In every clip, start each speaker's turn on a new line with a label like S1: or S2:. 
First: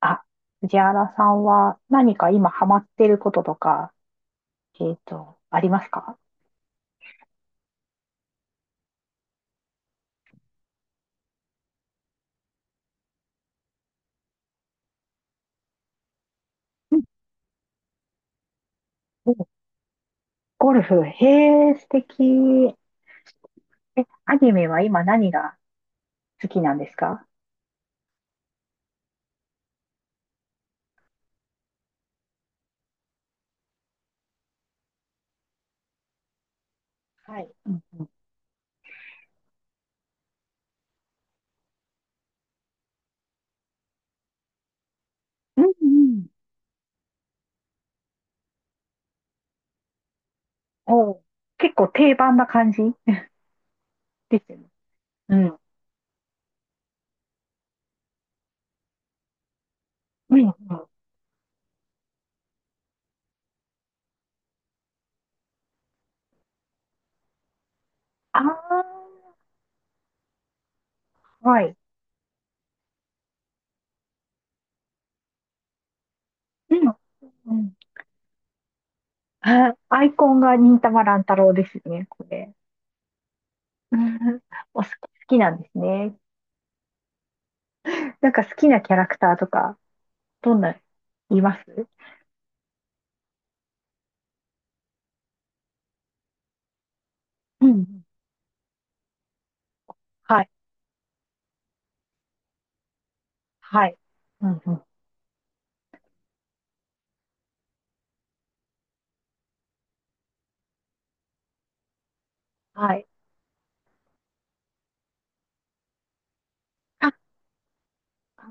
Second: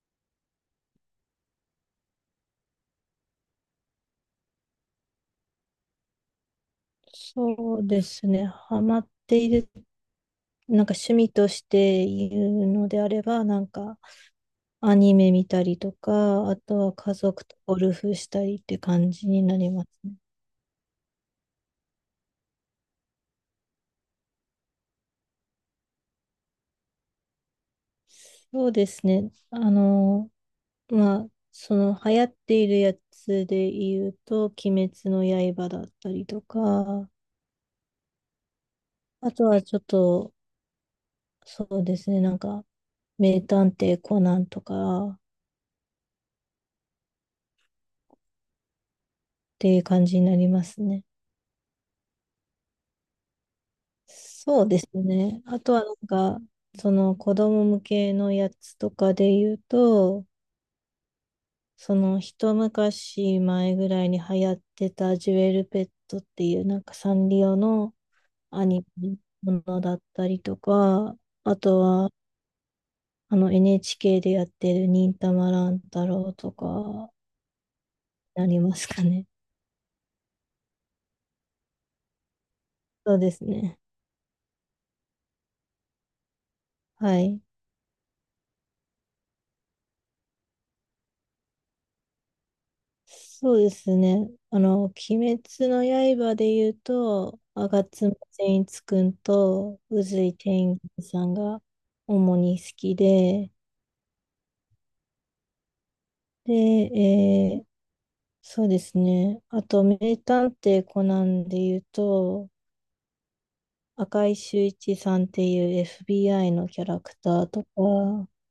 S1: あ、藤原さんは何か今ハマってることとか、ありますか？
S2: そうですね。ハマっている、趣味として言うのであれば、アニメ見たりとか、あとは
S1: うん。
S2: 家族とゴルフしたりって感じ
S1: お、
S2: になりますね。
S1: ゴルフ、へえ、素敵。え、アニメは今何が好きなんですか？
S2: そうですね。その流行っているやつで言うと、鬼滅の刃だったりとか、
S1: はい。うんうん。
S2: あとはちょっと、そうですね、名探偵コナンとかっ
S1: うんうん。
S2: ていう感じになりますね。
S1: お、結構定番な感じですよ
S2: そう
S1: ね。
S2: です
S1: う
S2: ね。
S1: ん。
S2: あとはその子供向けのやつとかで言うと、
S1: うんうん。
S2: その一昔前ぐらいに流行ってたジュエルペットっていうサンリオのアニ
S1: あ
S2: メのものだったりとか、
S1: あ、
S2: あ
S1: はい。
S2: とはあの NHK でやってる忍たま乱太郎と
S1: うん。
S2: か
S1: うん。
S2: なりますかね。
S1: あ、アイコンが忍たま乱太郎ですよね、これ。
S2: そうですね。
S1: うん。お、好きなんですね。
S2: はい。
S1: なんか好きなキャラクターとかどんな、います？
S2: そうですね。あの、鬼滅の刃で言うと、
S1: うんう
S2: 吾
S1: ん。
S2: 妻善逸くんと宇髄
S1: はい。
S2: 天元さんが主に好きで、
S1: はい。うんうん。
S2: で、そうですね。あと、名探偵コナンで言うと、
S1: はい。
S2: 赤井秀一さんっていう FBI のキャラ
S1: あ、
S2: クターとか、
S1: あ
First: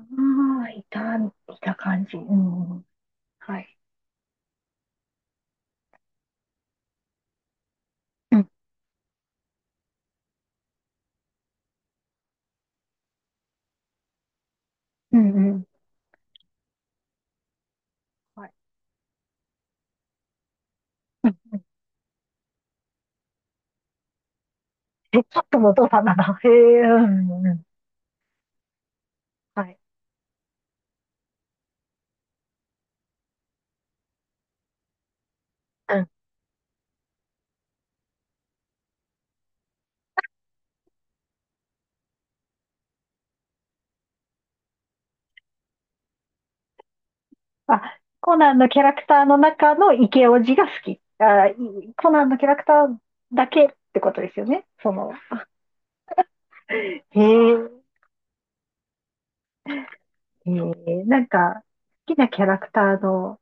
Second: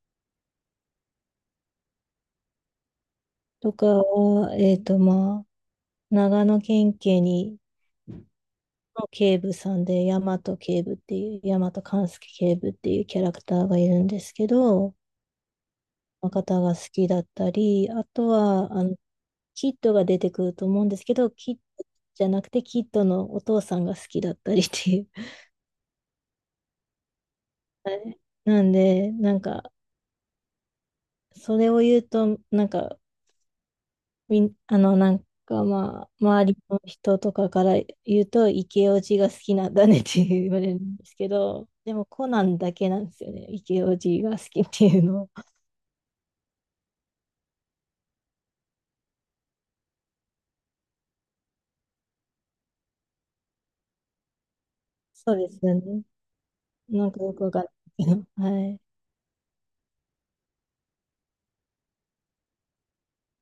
S1: あ、いた感じ。うんうん。は
S2: と
S1: い。
S2: かは、長野県警に
S1: うん。
S2: の警部さんで、大和警部っていう、大和勘介警部っていうキャラクターがいるんですけど、
S1: うんうん。
S2: の方が好きだったり、あと
S1: はい。
S2: は、あの、キッドが出てくると思うんですけ
S1: う
S2: ど、キッ
S1: ん。
S2: ドじゃなくて、キッドのお父さんが好きだったりっていう。
S1: え、ちょっとのお父さんなんだ。へえ、うんうんうん。
S2: はい。なんで、
S1: はい。
S2: それを言うと、なんか、みん、あの、なんか
S1: う
S2: ま
S1: ん。
S2: あ、周りの人とかから言うと、イケオジが好きなんだねって言われるんですけど、でもコナンだけなんですよね。イケオジが好きっていうの。
S1: あ、コナンのキャラクターの中のイケオジが好き。あ、コナンのキャラクターだけってことですよね。その、
S2: そうですよね。なん
S1: へ
S2: かよくわかんな
S1: え、
S2: いけど。はい。
S1: へえ、なんか、好きなキャラクターの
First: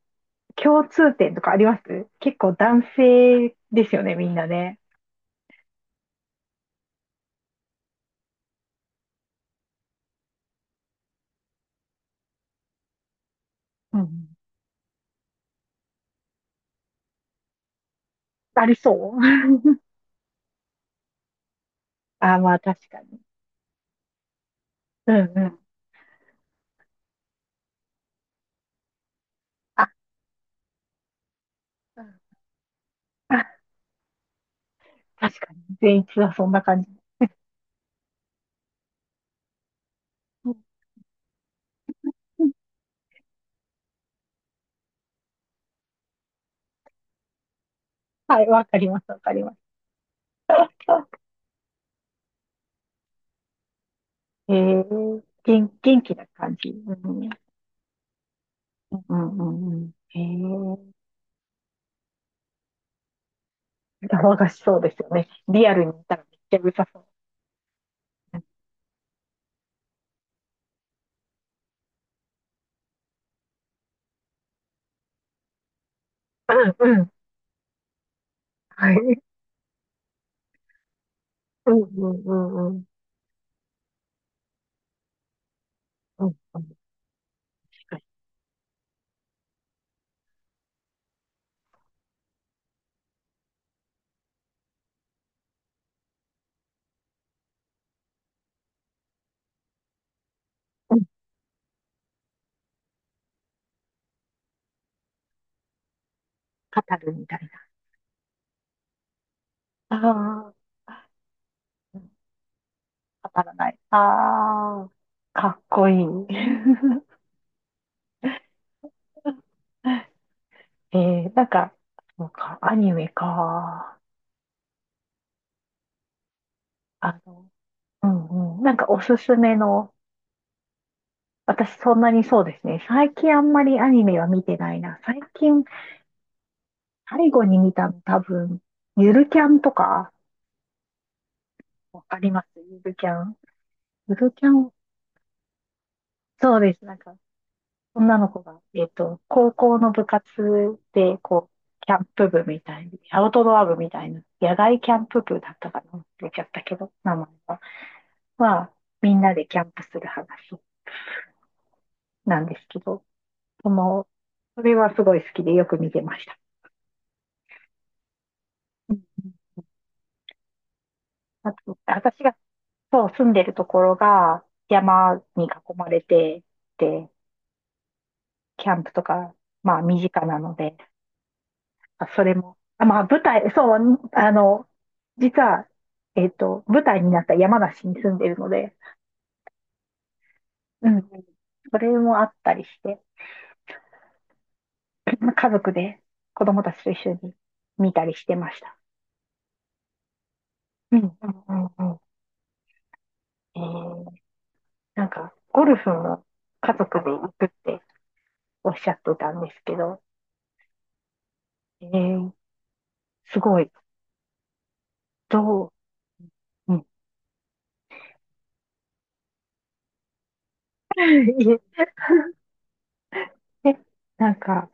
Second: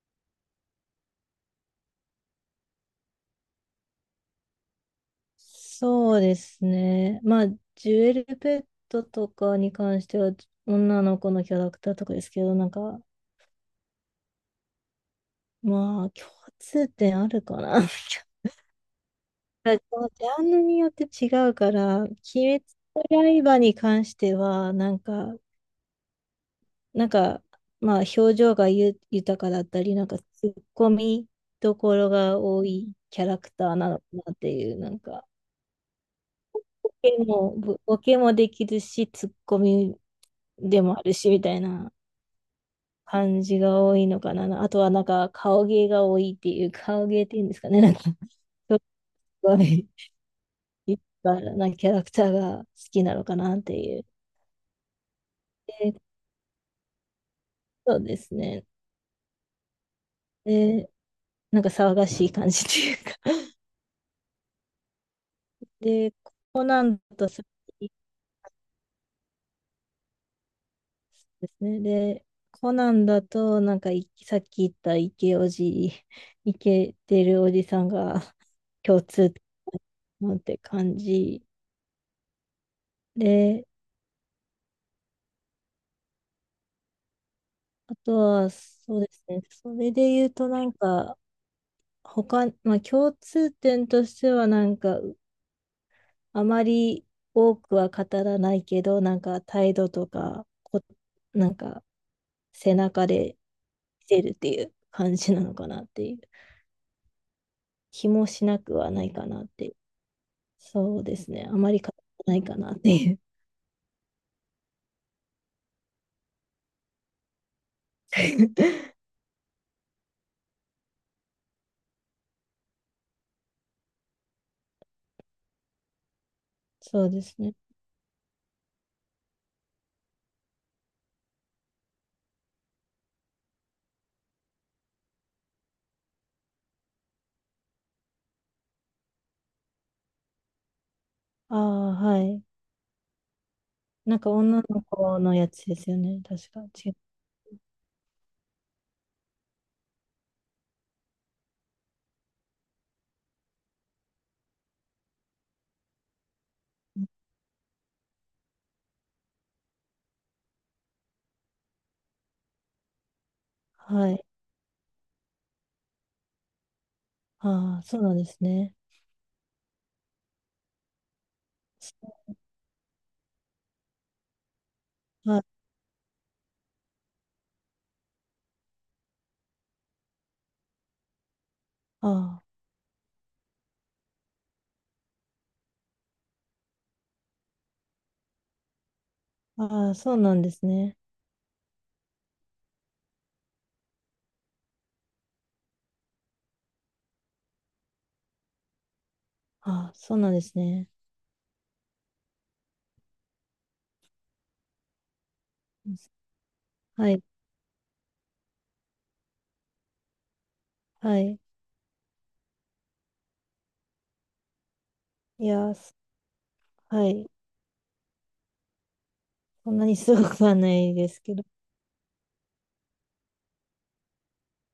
S1: 共通点とかあります？結構男性ですよね、みんなね。
S2: そうですね。まあ、ジュエルペットとかに関しては、女の子のキャラクターとかですけど、
S1: うん。
S2: まあ、共通点あるかな。
S1: ありそう。
S2: ら ジャンルによって違うから、鬼
S1: あ、まあ
S2: 滅
S1: 確かに。
S2: の刃に関しては、なん
S1: うん
S2: か、
S1: うん。
S2: なんか、まあ、表情がゆ豊かだった
S1: あ、
S2: り、ツッコミどこ
S1: う
S2: ろ
S1: ん。
S2: が多いキャラク
S1: あ、
S2: ターなのかなっていう、
S1: 確かに。全一はそんな感じ。
S2: ボケも、ぼボケもできるし、ツッコミ
S1: うん
S2: でもあるし、みたいな
S1: うん。
S2: 感じが多いのかな。あとは、顔芸が多いっていう、顔芸っていうんですかね、
S1: はい、わか
S2: す
S1: ります、わかりま
S2: ご
S1: す。
S2: い、いっぱいなキャラクターが好きなのかなっていう。
S1: えー、元、
S2: で、
S1: 元気な感じ。うんうん
S2: そうですね。
S1: うんうん。
S2: で、なんか騒がしい感じというか。
S1: 騒がしそうですよね。リ アルにい
S2: で、
S1: たらめっちゃ
S2: コ
S1: うる
S2: ナ
S1: さ
S2: ン
S1: そう。
S2: だとさっきですね。で、コナンだと、なんかいさっき言ったイケおじ、イ
S1: うん
S2: ケ
S1: うん。
S2: てるおじさんが
S1: は
S2: 共
S1: い。
S2: 通なんて感じ。
S1: うんうんうんうん。
S2: で、
S1: うんうん。確
S2: あ
S1: かに。
S2: とは、そうですね。それで言うと、他、まあ共通点としては、あまり多くは語らないけど、なんか態度とか、こ、
S1: うん。
S2: なんか背中で見せるっていう感じなのかなっていう。
S1: 語るみたい
S2: 気もしなくはないかなっていう。
S1: な。あ
S2: そうですね。あまり語ら
S1: あ。
S2: ないかなっていう。
S1: 当たらない。ああ、かっこいい。えなんか、そうか、アニメか。
S2: そう
S1: あ
S2: です
S1: の、
S2: ね。
S1: うんうん。なんかおすすめの、私そんなにそうですね。最近あんまりアニメは見てないな。最近、最後に見たの多分、ゆるキャンとか、
S2: ああ、
S1: わか
S2: は
S1: りま
S2: い。
S1: す？ゆるキャン。ゆ
S2: なんか
S1: るキャ
S2: 女
S1: ン、
S2: の子のやつですよね。確
S1: そう
S2: か。
S1: です。
S2: 違
S1: な
S2: う。
S1: んか女の子が、高校の部活で、こう、キャンプ部みたいに、アウトドア部みたいな、野外キャンプ部だったかな、忘れちゃったけど、名前は。まあみんなでキャンプする話なんですけど、その、
S2: はい。
S1: それはすごい好きでよく見てました。
S2: ああ、そうなんですね。
S1: うん。あと、私が、そう、住んでるところが山
S2: はい。
S1: に囲まれて、で、キャンプとか、まあ身近なので、あ、それ
S2: あ
S1: も。あ、まあ、舞台、そう、実は、舞台になった山梨に住んでるので、
S2: あ、ああ、そうなんです
S1: うん
S2: ね。
S1: うん。それもあったりして、家族で子供たちと一緒に見たりしてました。
S2: ああ、そうなんですね。
S1: うん、うん、うん、うん。えー、なんか、ゴルフも家族
S2: は
S1: で
S2: い。
S1: 行くっておっしゃってたんですけど、
S2: はい。
S1: えー、すごい、
S2: い
S1: ど
S2: や、す
S1: う、うん。
S2: はい。そんなにすごくはない ですけど。
S1: いえ、えなんか、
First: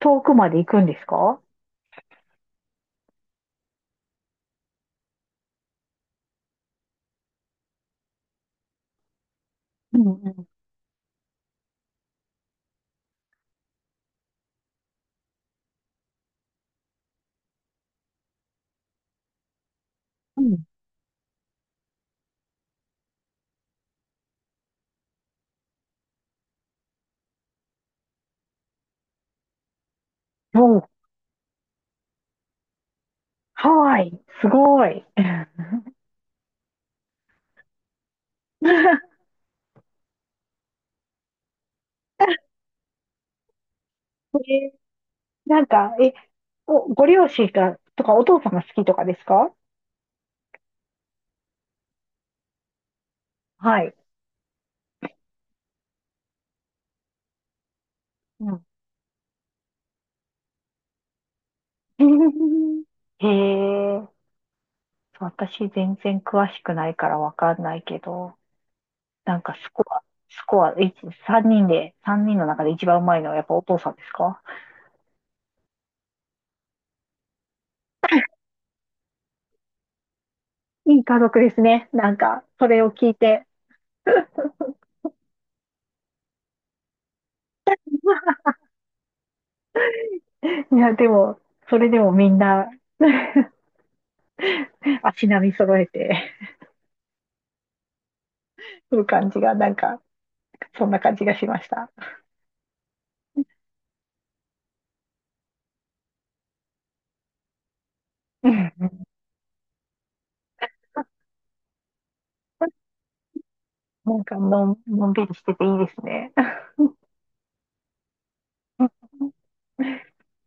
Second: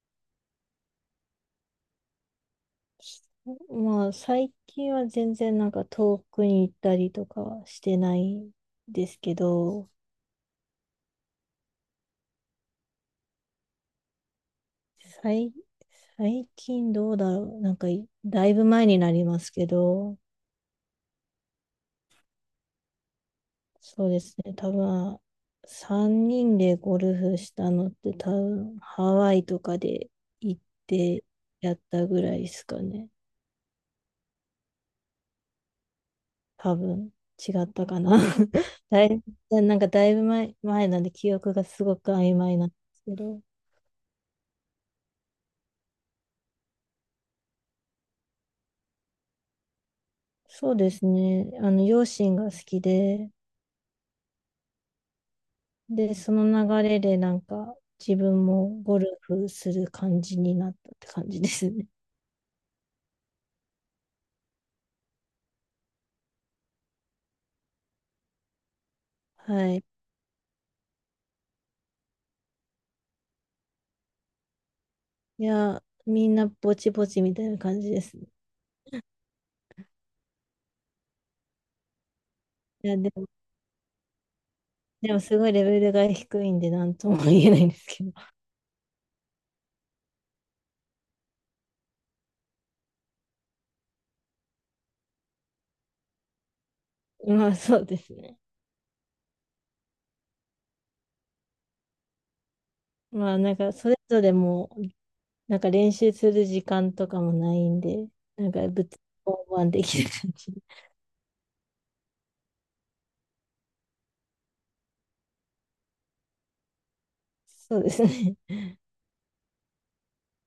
S1: 遠くまで行くんですか？
S2: まあ、最近は全然遠くに行ったりとかはしてないですけど、
S1: うん、うん、
S2: 最、最近どうだろう。なんかい、だいぶ前になりますけど、
S1: うん。
S2: そうですね。多分、3人でゴルフしたのって多分、ハワイとかで行ってやったぐらいですかね。
S1: ハワイ、すごい。
S2: 多分違ったかな。だ い、だいぶ前、なんで記憶がすごく曖昧なんですけど、
S1: え、なんか、お、ご両親が、とか、お父さんが好きとかですか？
S2: そうですね。あの、両親が好きで、
S1: はい。
S2: で、その流れで自分
S1: うん。
S2: もゴルフする感じになったって感じですね。
S1: へえ、私全然詳しくないからわかんないけど、なんか
S2: は
S1: スコ
S2: い。
S1: ア、スコア、三人で、三人の中で一番うまいのはやっぱお父さんですか？
S2: いや、みんなぼちぼちみたいな感じですね。
S1: いい家族ですね。なんか、それ
S2: い
S1: を
S2: や、
S1: 聞
S2: で
S1: い
S2: も、
S1: て。
S2: でもすごいレベルが低いんで、なんとも言えないんですけど。
S1: いや、でも、それでもみんな 足並み揃えて
S2: まあ、そうですね。
S1: る感じが、なんか、そんな感じがしました。
S2: まあ、それぞれも練習する時間とかもないんで、なんかぶつ 交できる感じ。
S1: なんかのんびりしてていいですね。
S2: そうですね。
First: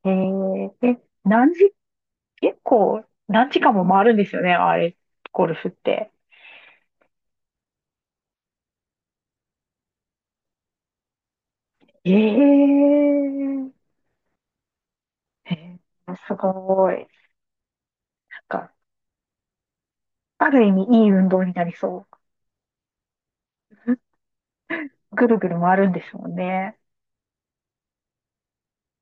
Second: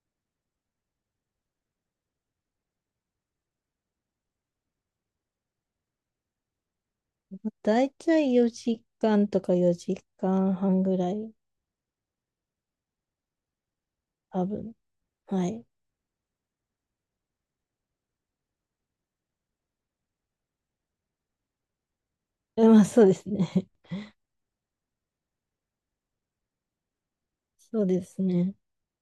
S1: えー、え、何時、結構、何時間も回るんですよね、あれ、ゴルフって。
S2: だいたい4時間とか4時間半ぐらい、
S1: えー、
S2: 多分。はい。
S1: えすごい。なんか、ある意味いい運動になりそう。
S2: えまあそうですね。
S1: ぐるぐる回るんですもんね。
S2: そうですね。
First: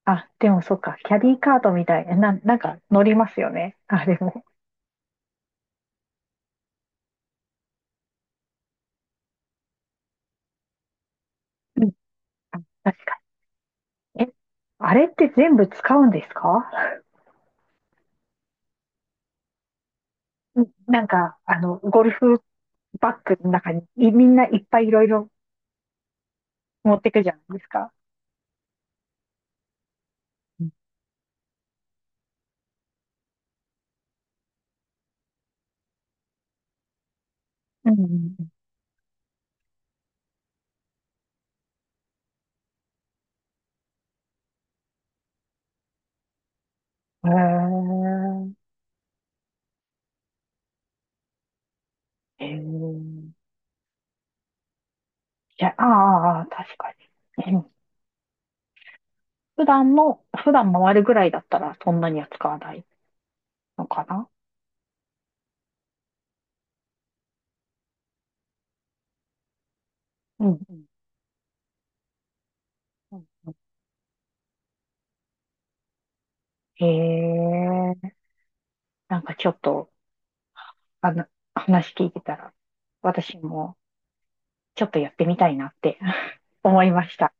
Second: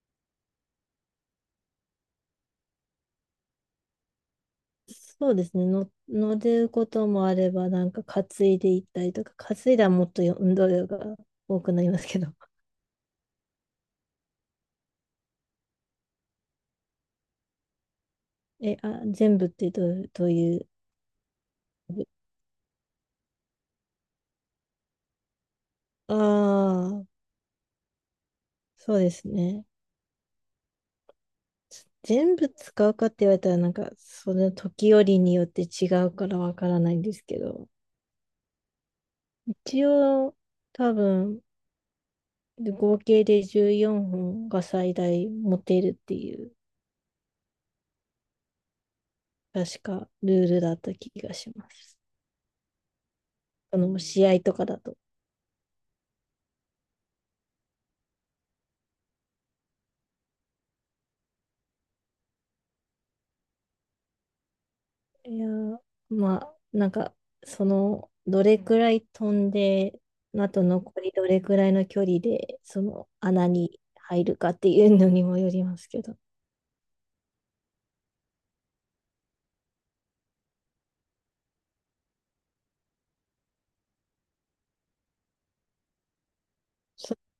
S1: あ、でもそっか、キャディーカートみたいな、なんか乗りますよね。あれも。
S2: そうですね。の、乗ることもあれば、担いでいったりとか、担いだらもっと運動量が多くな
S1: う
S2: り
S1: ん、
S2: ますけど。
S1: あ、確かに。え、あれって全部使うんですか？
S2: 全部ってどういう、
S1: なんか、ゴルフバッグの中にみんないっぱいいろいろ
S2: あ
S1: 持っ
S2: あ、
S1: てくじゃないですか。
S2: そうですね。
S1: うん
S2: 全部使うかって言われたら、その時折によって違うからわからないんですけど、
S1: うんうん。
S2: 一応、多分、合計で14本が最大持てるっていう、確かルールだった気がします。
S1: へえ。へえ。
S2: あの、試合とかだと。
S1: いや、ああ、ああ確かに。うん。普段の、普段回るぐらいだったらそんなには使わないのかな。
S2: いやー、まあ、その、どれくらい飛んで、
S1: う
S2: あ
S1: ん。
S2: と
S1: うん
S2: 残りどれくらいの距離で、その
S1: うん
S2: 穴
S1: うん。
S2: に入るかっていうのにもよりますけど。
S1: へえ。なんかちょっと、あの、話聞いてたら、私もちょっとやってみたいなって 思いました。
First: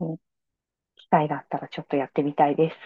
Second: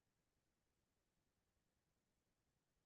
S1: うん。機会があったらちょっとやってみたいです。